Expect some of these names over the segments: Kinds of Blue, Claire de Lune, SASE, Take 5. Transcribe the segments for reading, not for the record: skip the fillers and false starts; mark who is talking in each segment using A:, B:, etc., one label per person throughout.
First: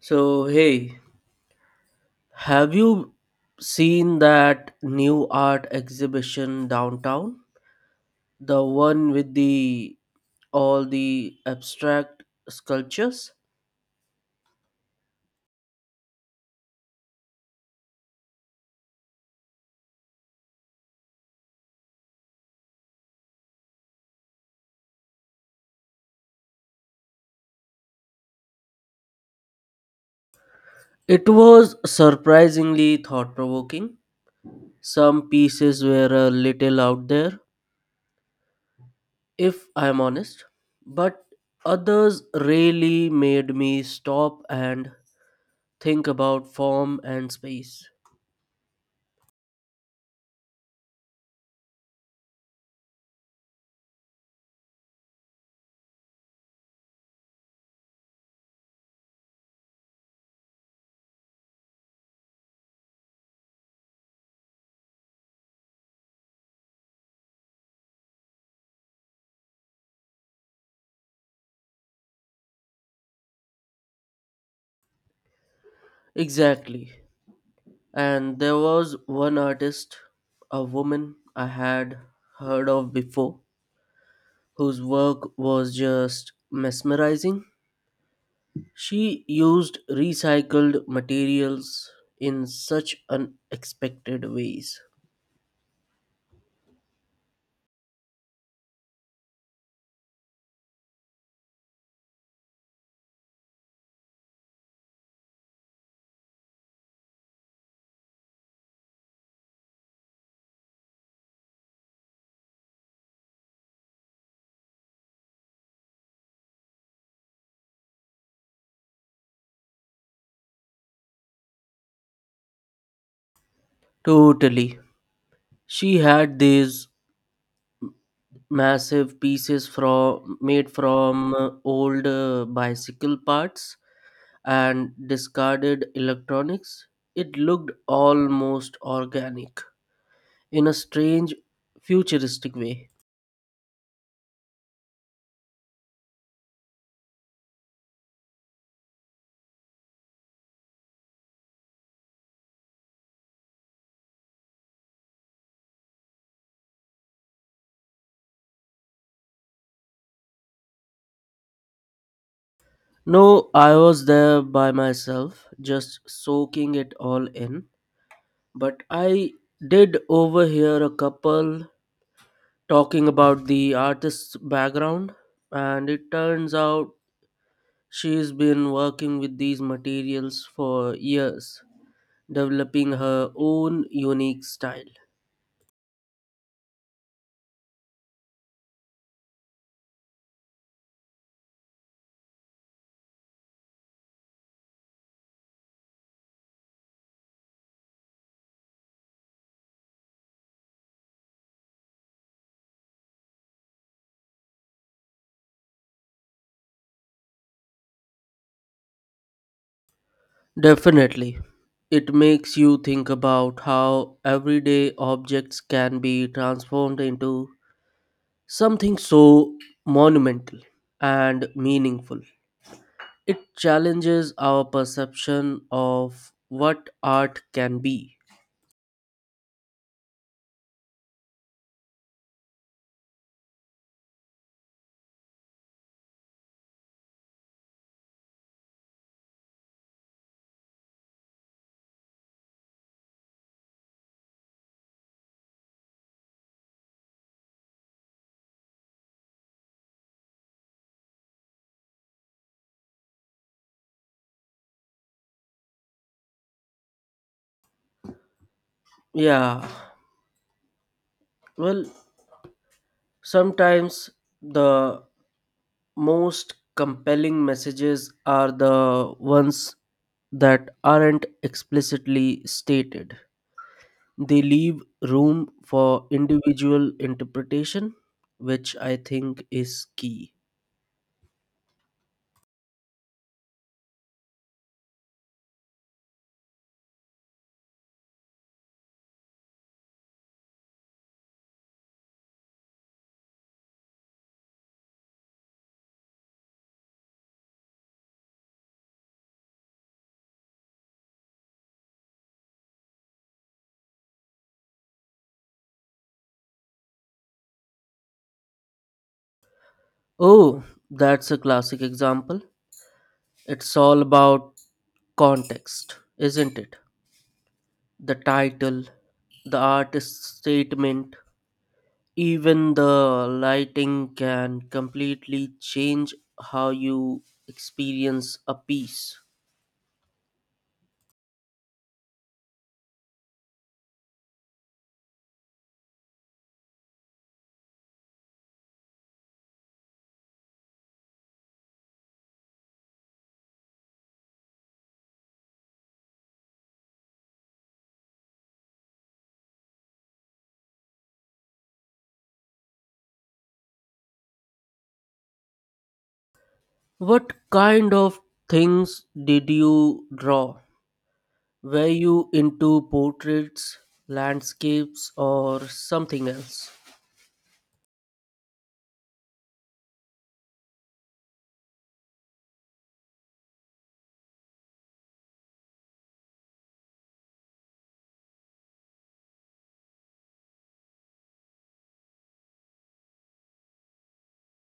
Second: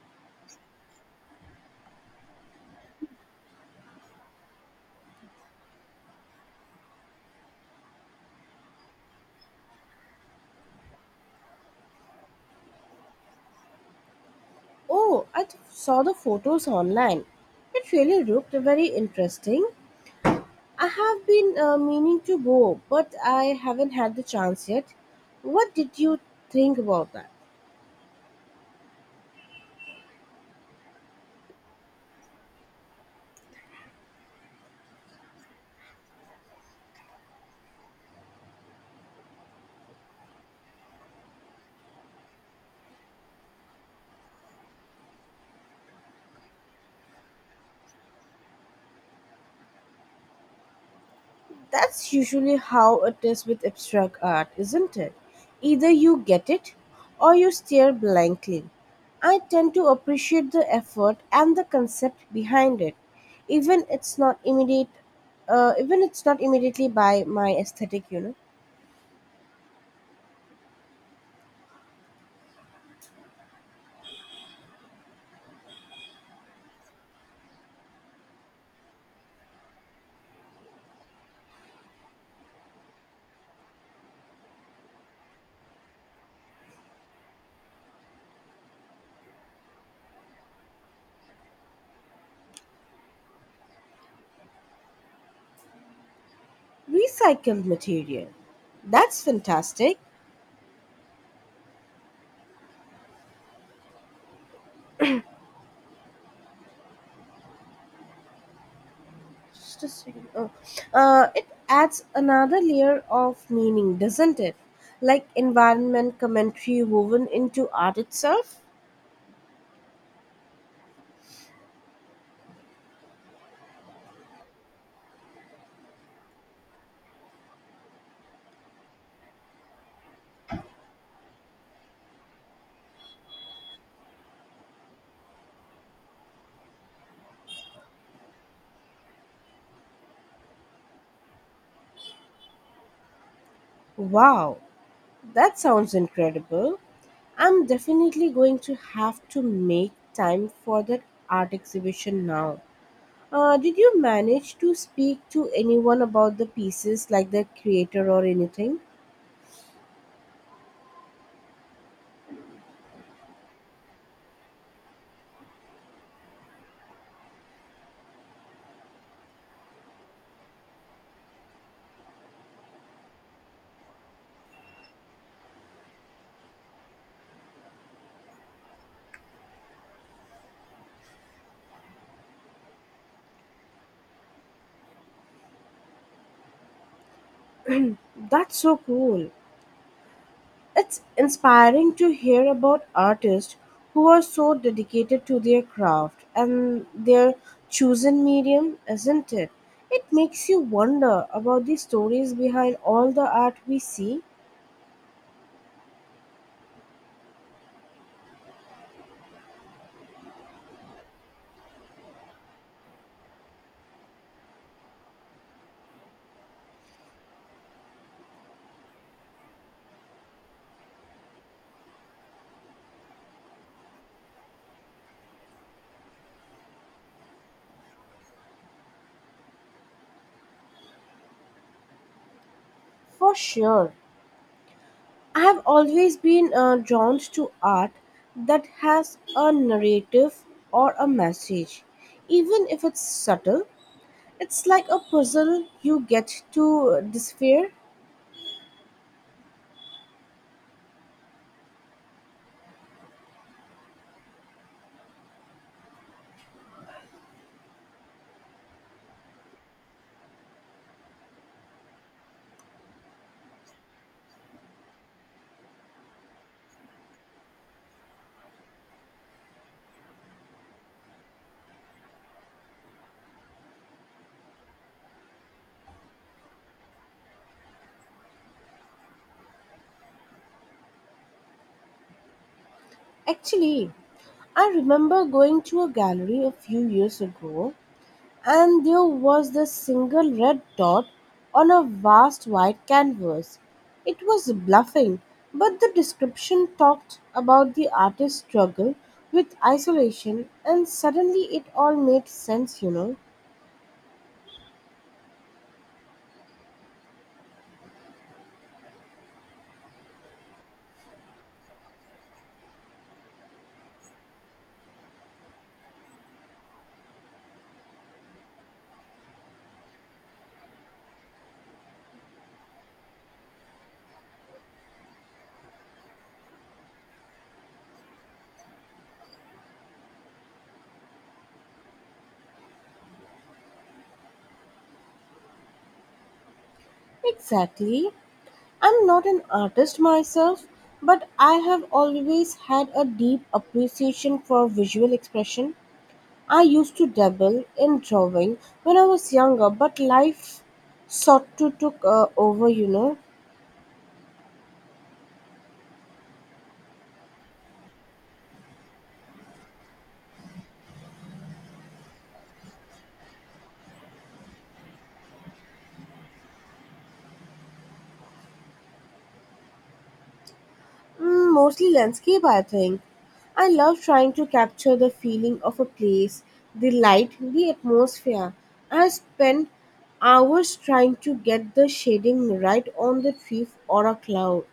A: So, hey, have you seen that new art exhibition downtown? The one with the all the abstract sculptures?
B: Oh, I saw the photos online. It really looked very interesting. I have been meaning to go, but I haven't had the chance yet. What did you think about that?
A: It was surprisingly thought provoking. Some pieces were a little out there, if I'm honest, but others really made me stop and think about form and space.
B: That's usually how it is with abstract art, isn't it? Either you get it or you stare blankly. I tend to appreciate the effort and the concept behind it, even it's not immediate, even it's not immediately by my aesthetic, you know.
A: Exactly. And there was one artist, a woman I had heard of before, whose work was just mesmerizing. She used recycled materials in such unexpected ways.
B: Recycled material. That's fantastic. Just a second. Oh. It adds another layer of meaning, doesn't it? Like environment commentary woven into art itself?
A: Totally. She had these massive pieces from made from old bicycle parts and discarded electronics. It looked almost organic in a strange, futuristic way.
B: Wow, that sounds incredible. I'm definitely going to have to make time for that art exhibition now. Did you manage to speak to anyone about the pieces, like the creator or anything?
A: No, I was there by myself, just soaking it all in. But I did overhear a couple talking about the artist's background, and it turns out she's been working with these materials for years, developing her own unique style.
B: That's so cool. It's inspiring to hear about artists who are so dedicated to their craft and their chosen medium, isn't it? It makes you wonder about the stories behind all the art we see.
A: Definitely. It makes you think about how everyday objects can be transformed into something so monumental and meaningful. It challenges our perception of what art can be.
B: For sure. I have always been drawn to art that has a narrative or a message. Even if it's subtle, it's like a puzzle you get to decipher.
A: Yeah, well, sometimes the most compelling messages are the ones that aren't explicitly stated. They leave room for individual interpretation, which I think is key.
B: Actually, I remember going to a gallery a few years ago and there was this single red dot on a vast white canvas. It was bluffing, but the description talked about the artist's struggle with isolation, and suddenly it all made sense, you know.
A: Oh, that's a classic example. It's all about context, isn't it? The title, the artist's statement, even the lighting can completely change how you experience a piece.
B: Exactly. I'm not an artist myself, but I have always had a deep appreciation for visual expression. I used to dabble in drawing when I was younger, but life sort to took over, you know.
A: What kind of things did you draw? Were you into portraits, landscapes, or something else?
B: Mm, mostly landscape, I think. I love trying to capture the feeling of a place, the light, the atmosphere. I spend hours trying to get the shading right on the tree or a cloud.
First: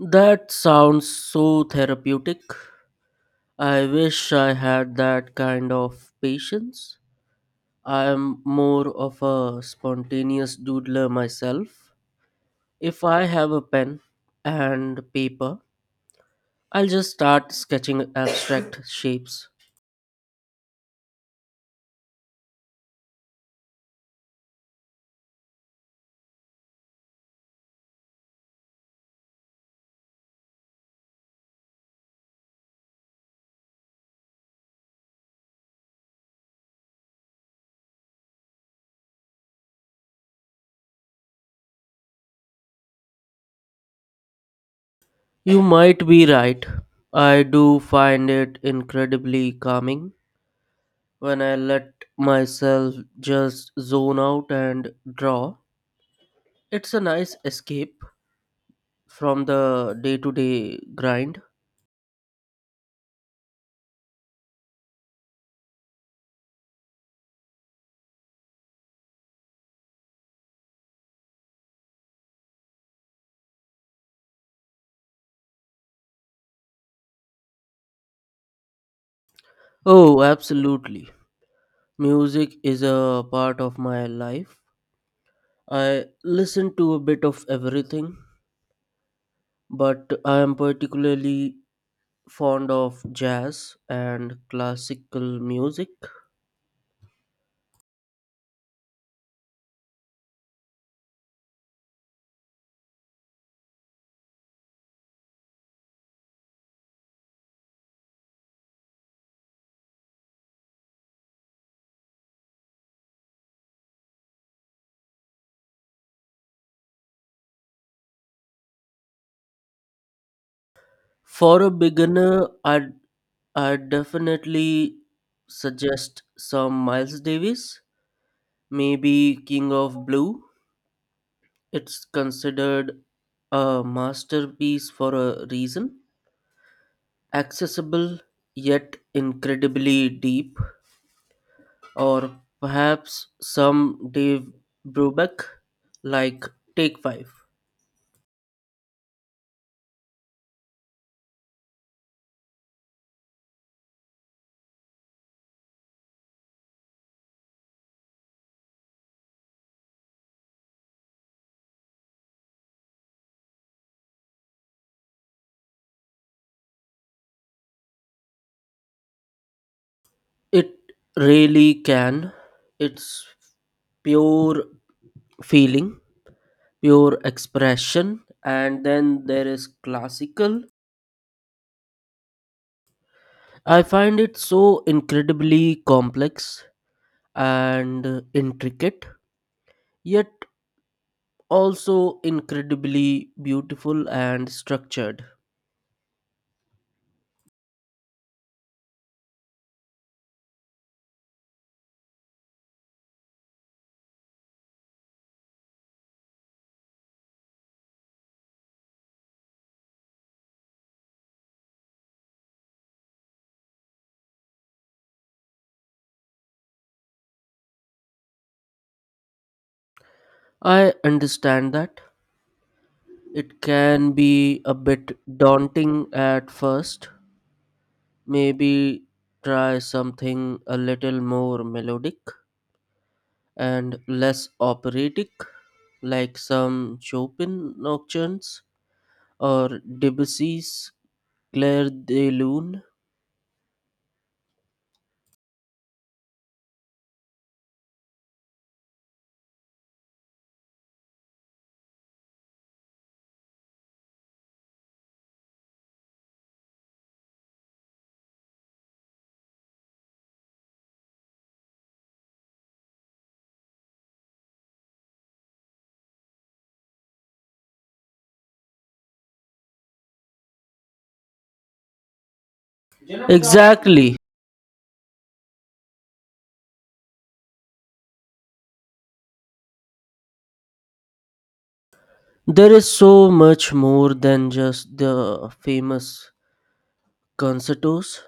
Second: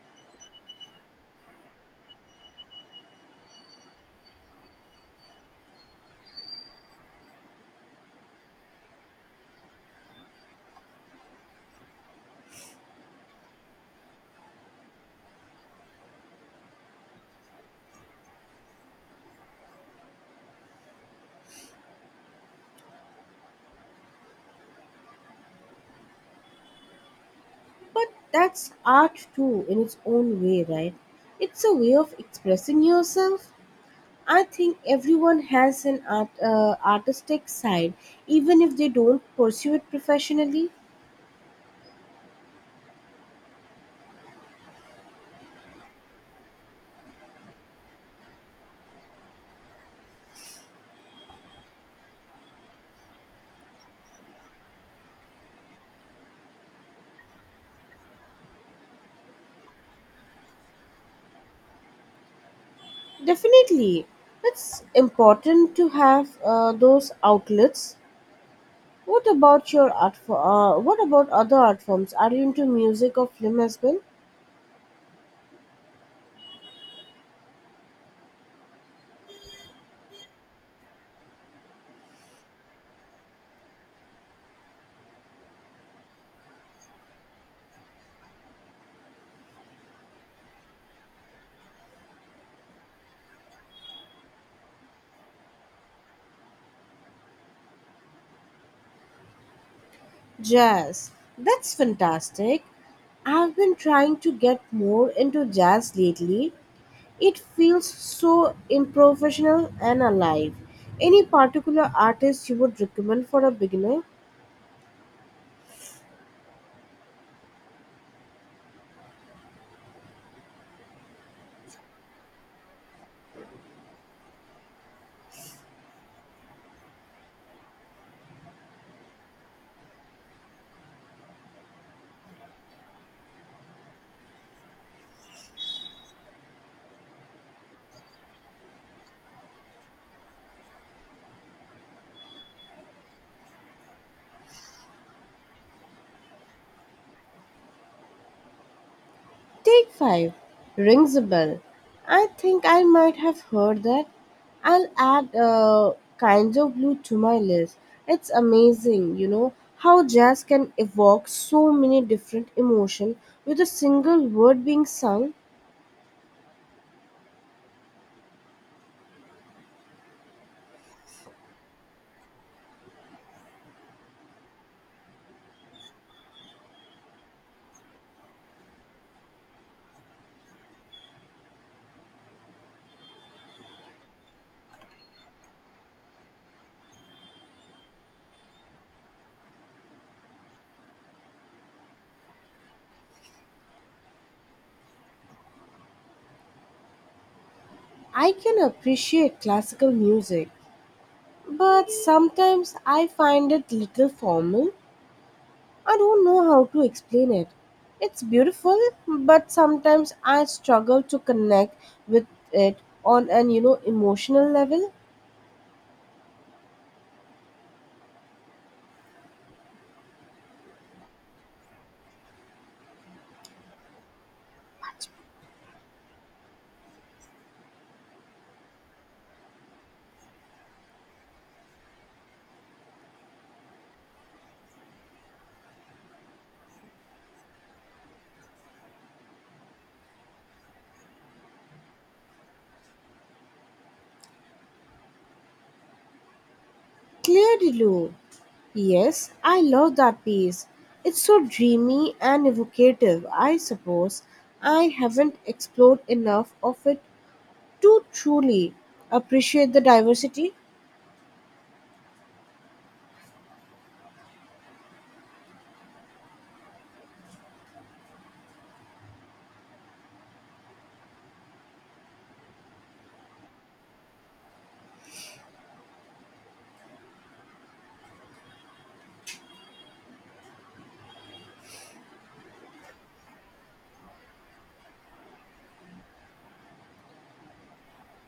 A: That sounds so therapeutic. I wish I had that kind of patience. I am more of a spontaneous doodler myself. If I have a pen and paper, I'll just start sketching abstract shapes.
B: But that's art too, in its own way, right? It's a way of expressing yourself. I think everyone has an artistic side, even if they don't pursue it professionally.
A: You might be right. I do find it incredibly calming when I let myself just zone out and draw. It's a nice escape from the day to day grind.
B: Definitely, it's important to have those outlets. What about your art? What about other art forms? Are you into music or film as well?
A: Oh, absolutely. Music is a part of my life. I listen to a bit of everything, but I am particularly fond of jazz and classical music.
B: Jazz. That's fantastic. I've been trying to get more into jazz lately. It feels so improvisational and alive. Any particular artist you would recommend for a beginner?
A: For a beginner, I'd definitely suggest some Miles Davis, maybe King of Blue. It's considered a masterpiece for a reason, accessible yet incredibly deep, or perhaps some Dave Brubeck, like Take Five.
B: Take 5 rings a bell. I think I might have heard that. I'll add Kinds of Blue to my list. It's amazing, you know, how jazz can evoke so many different emotions with a single word being sung.
A: It really can. It's pure feeling, pure expression, and then there is classical. I find it so incredibly complex and intricate, yet also incredibly beautiful and structured.
B: I can appreciate classical music, but sometimes I find it little formal. I don't know how to explain it. It's beautiful, but sometimes I struggle to connect with it on an you know emotional level.
A: I understand that. It can be a bit daunting at first. Maybe try something a little more melodic and less operatic, like some Chopin nocturnes or Debussy's Clair de Lune.
B: Claire de Lune. Yes, I love that piece. It's so dreamy and evocative, I suppose. I haven't explored enough of it to truly appreciate the diversity.
A: Exactly. There is so much more than just the famous concertos,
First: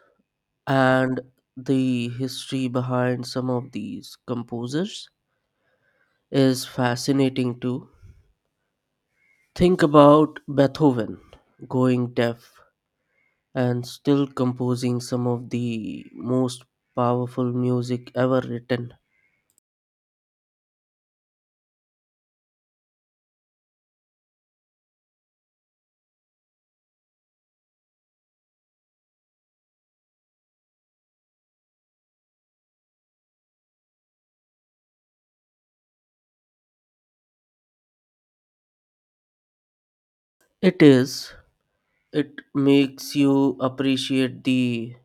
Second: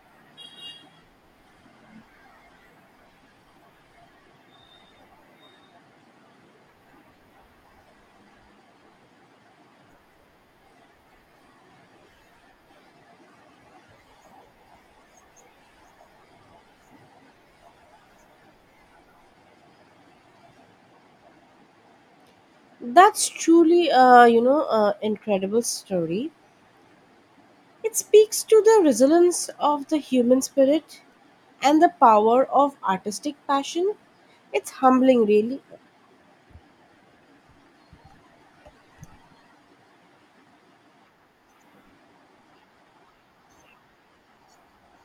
A: and the history behind some of these composers is fascinating too. Think about Beethoven going deaf and still composing some of the most powerful music ever written.
B: That's truly a you know a incredible story. It speaks to the resilience of the human spirit and the power of artistic passion. It's humbling, really.
A: It is, it makes you appreciate the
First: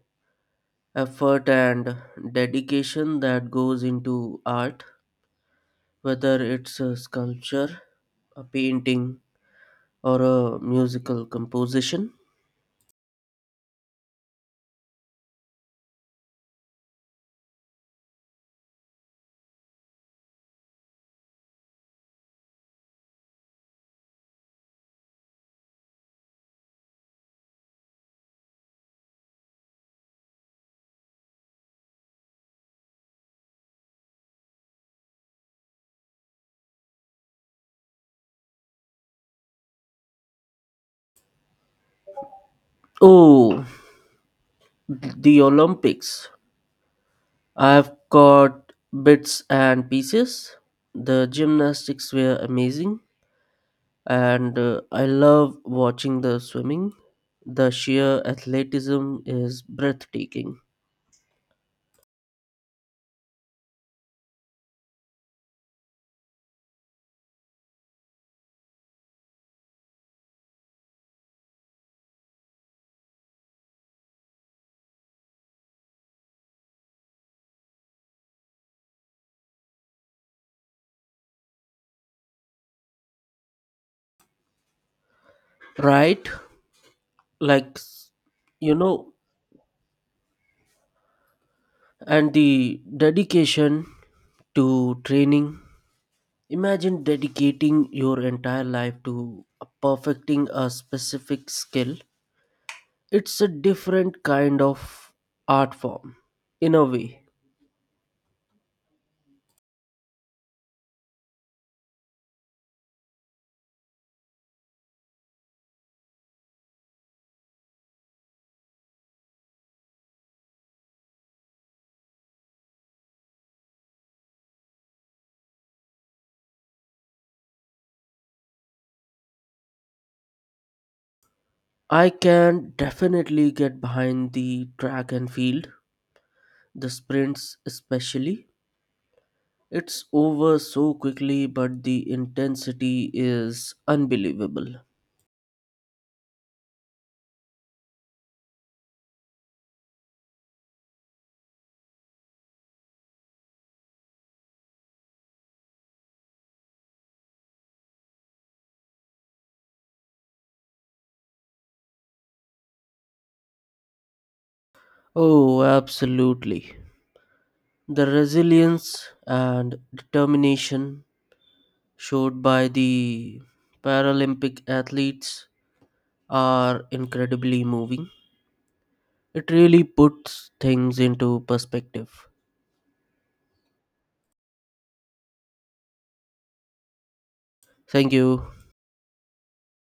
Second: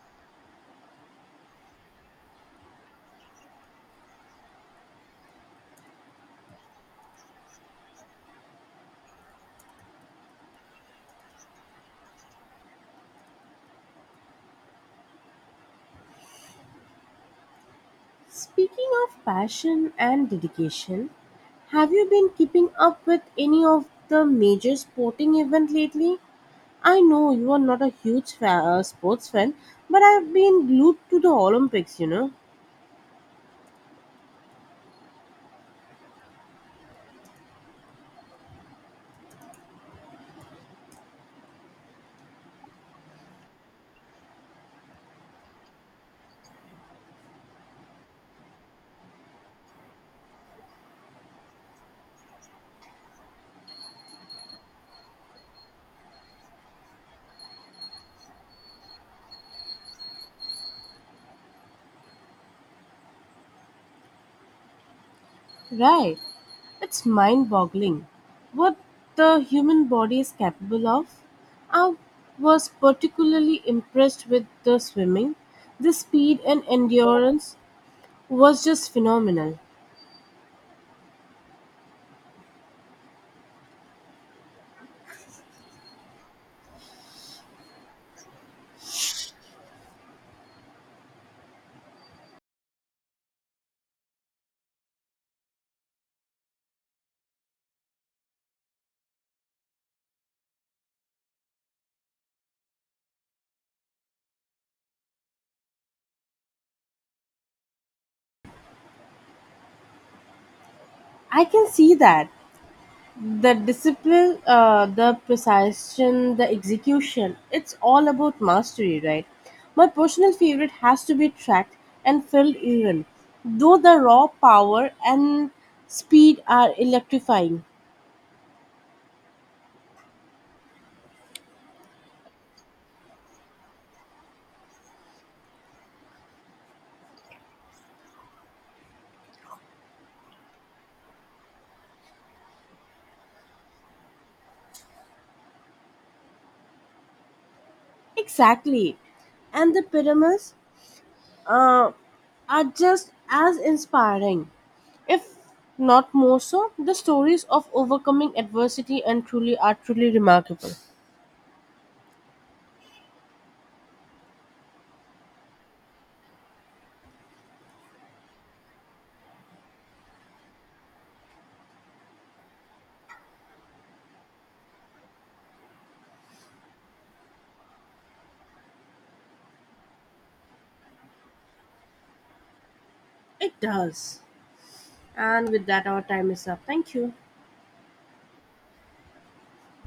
A: effort and dedication that goes into art, whether it's a sculpture, a painting, or a musical composition.
B: Speaking of passion and dedication, have you been keeping up with any of the major sporting event lately? I know you are not a huge sports fan, but I've been glued to the Olympics. You know,
A: Oh, the Olympics. I've got bits and pieces. The gymnastics were amazing, and I love watching the swimming. The sheer athleticism is breathtaking,
B: right? It's mind boggling what the human body is capable of. I was particularly impressed with the swimming. The speed and endurance was just phenomenal.
A: right? Like, you know, and the dedication to training. Imagine dedicating your entire life to perfecting a specific skill. It's a different kind of art form, in a way.
B: I can see that. The discipline, the precision, the execution, it's all about mastery, right? My personal favorite has to be tracked and filled even, though the raw power and speed are electrifying.
A: I can definitely get behind the track and field, the sprints especially. It's over so quickly, but the intensity is unbelievable.
B: Exactly. And the pyramids uh, are just as inspiring, if not more so. The stories of overcoming adversity and truly are truly remarkable.
A: Oh, absolutely. The resilience and determination showed by the Paralympic athletes are incredibly moving. It really puts things into perspective.
B: It does. And with that, our time is up. Thank you.
A: Thank you.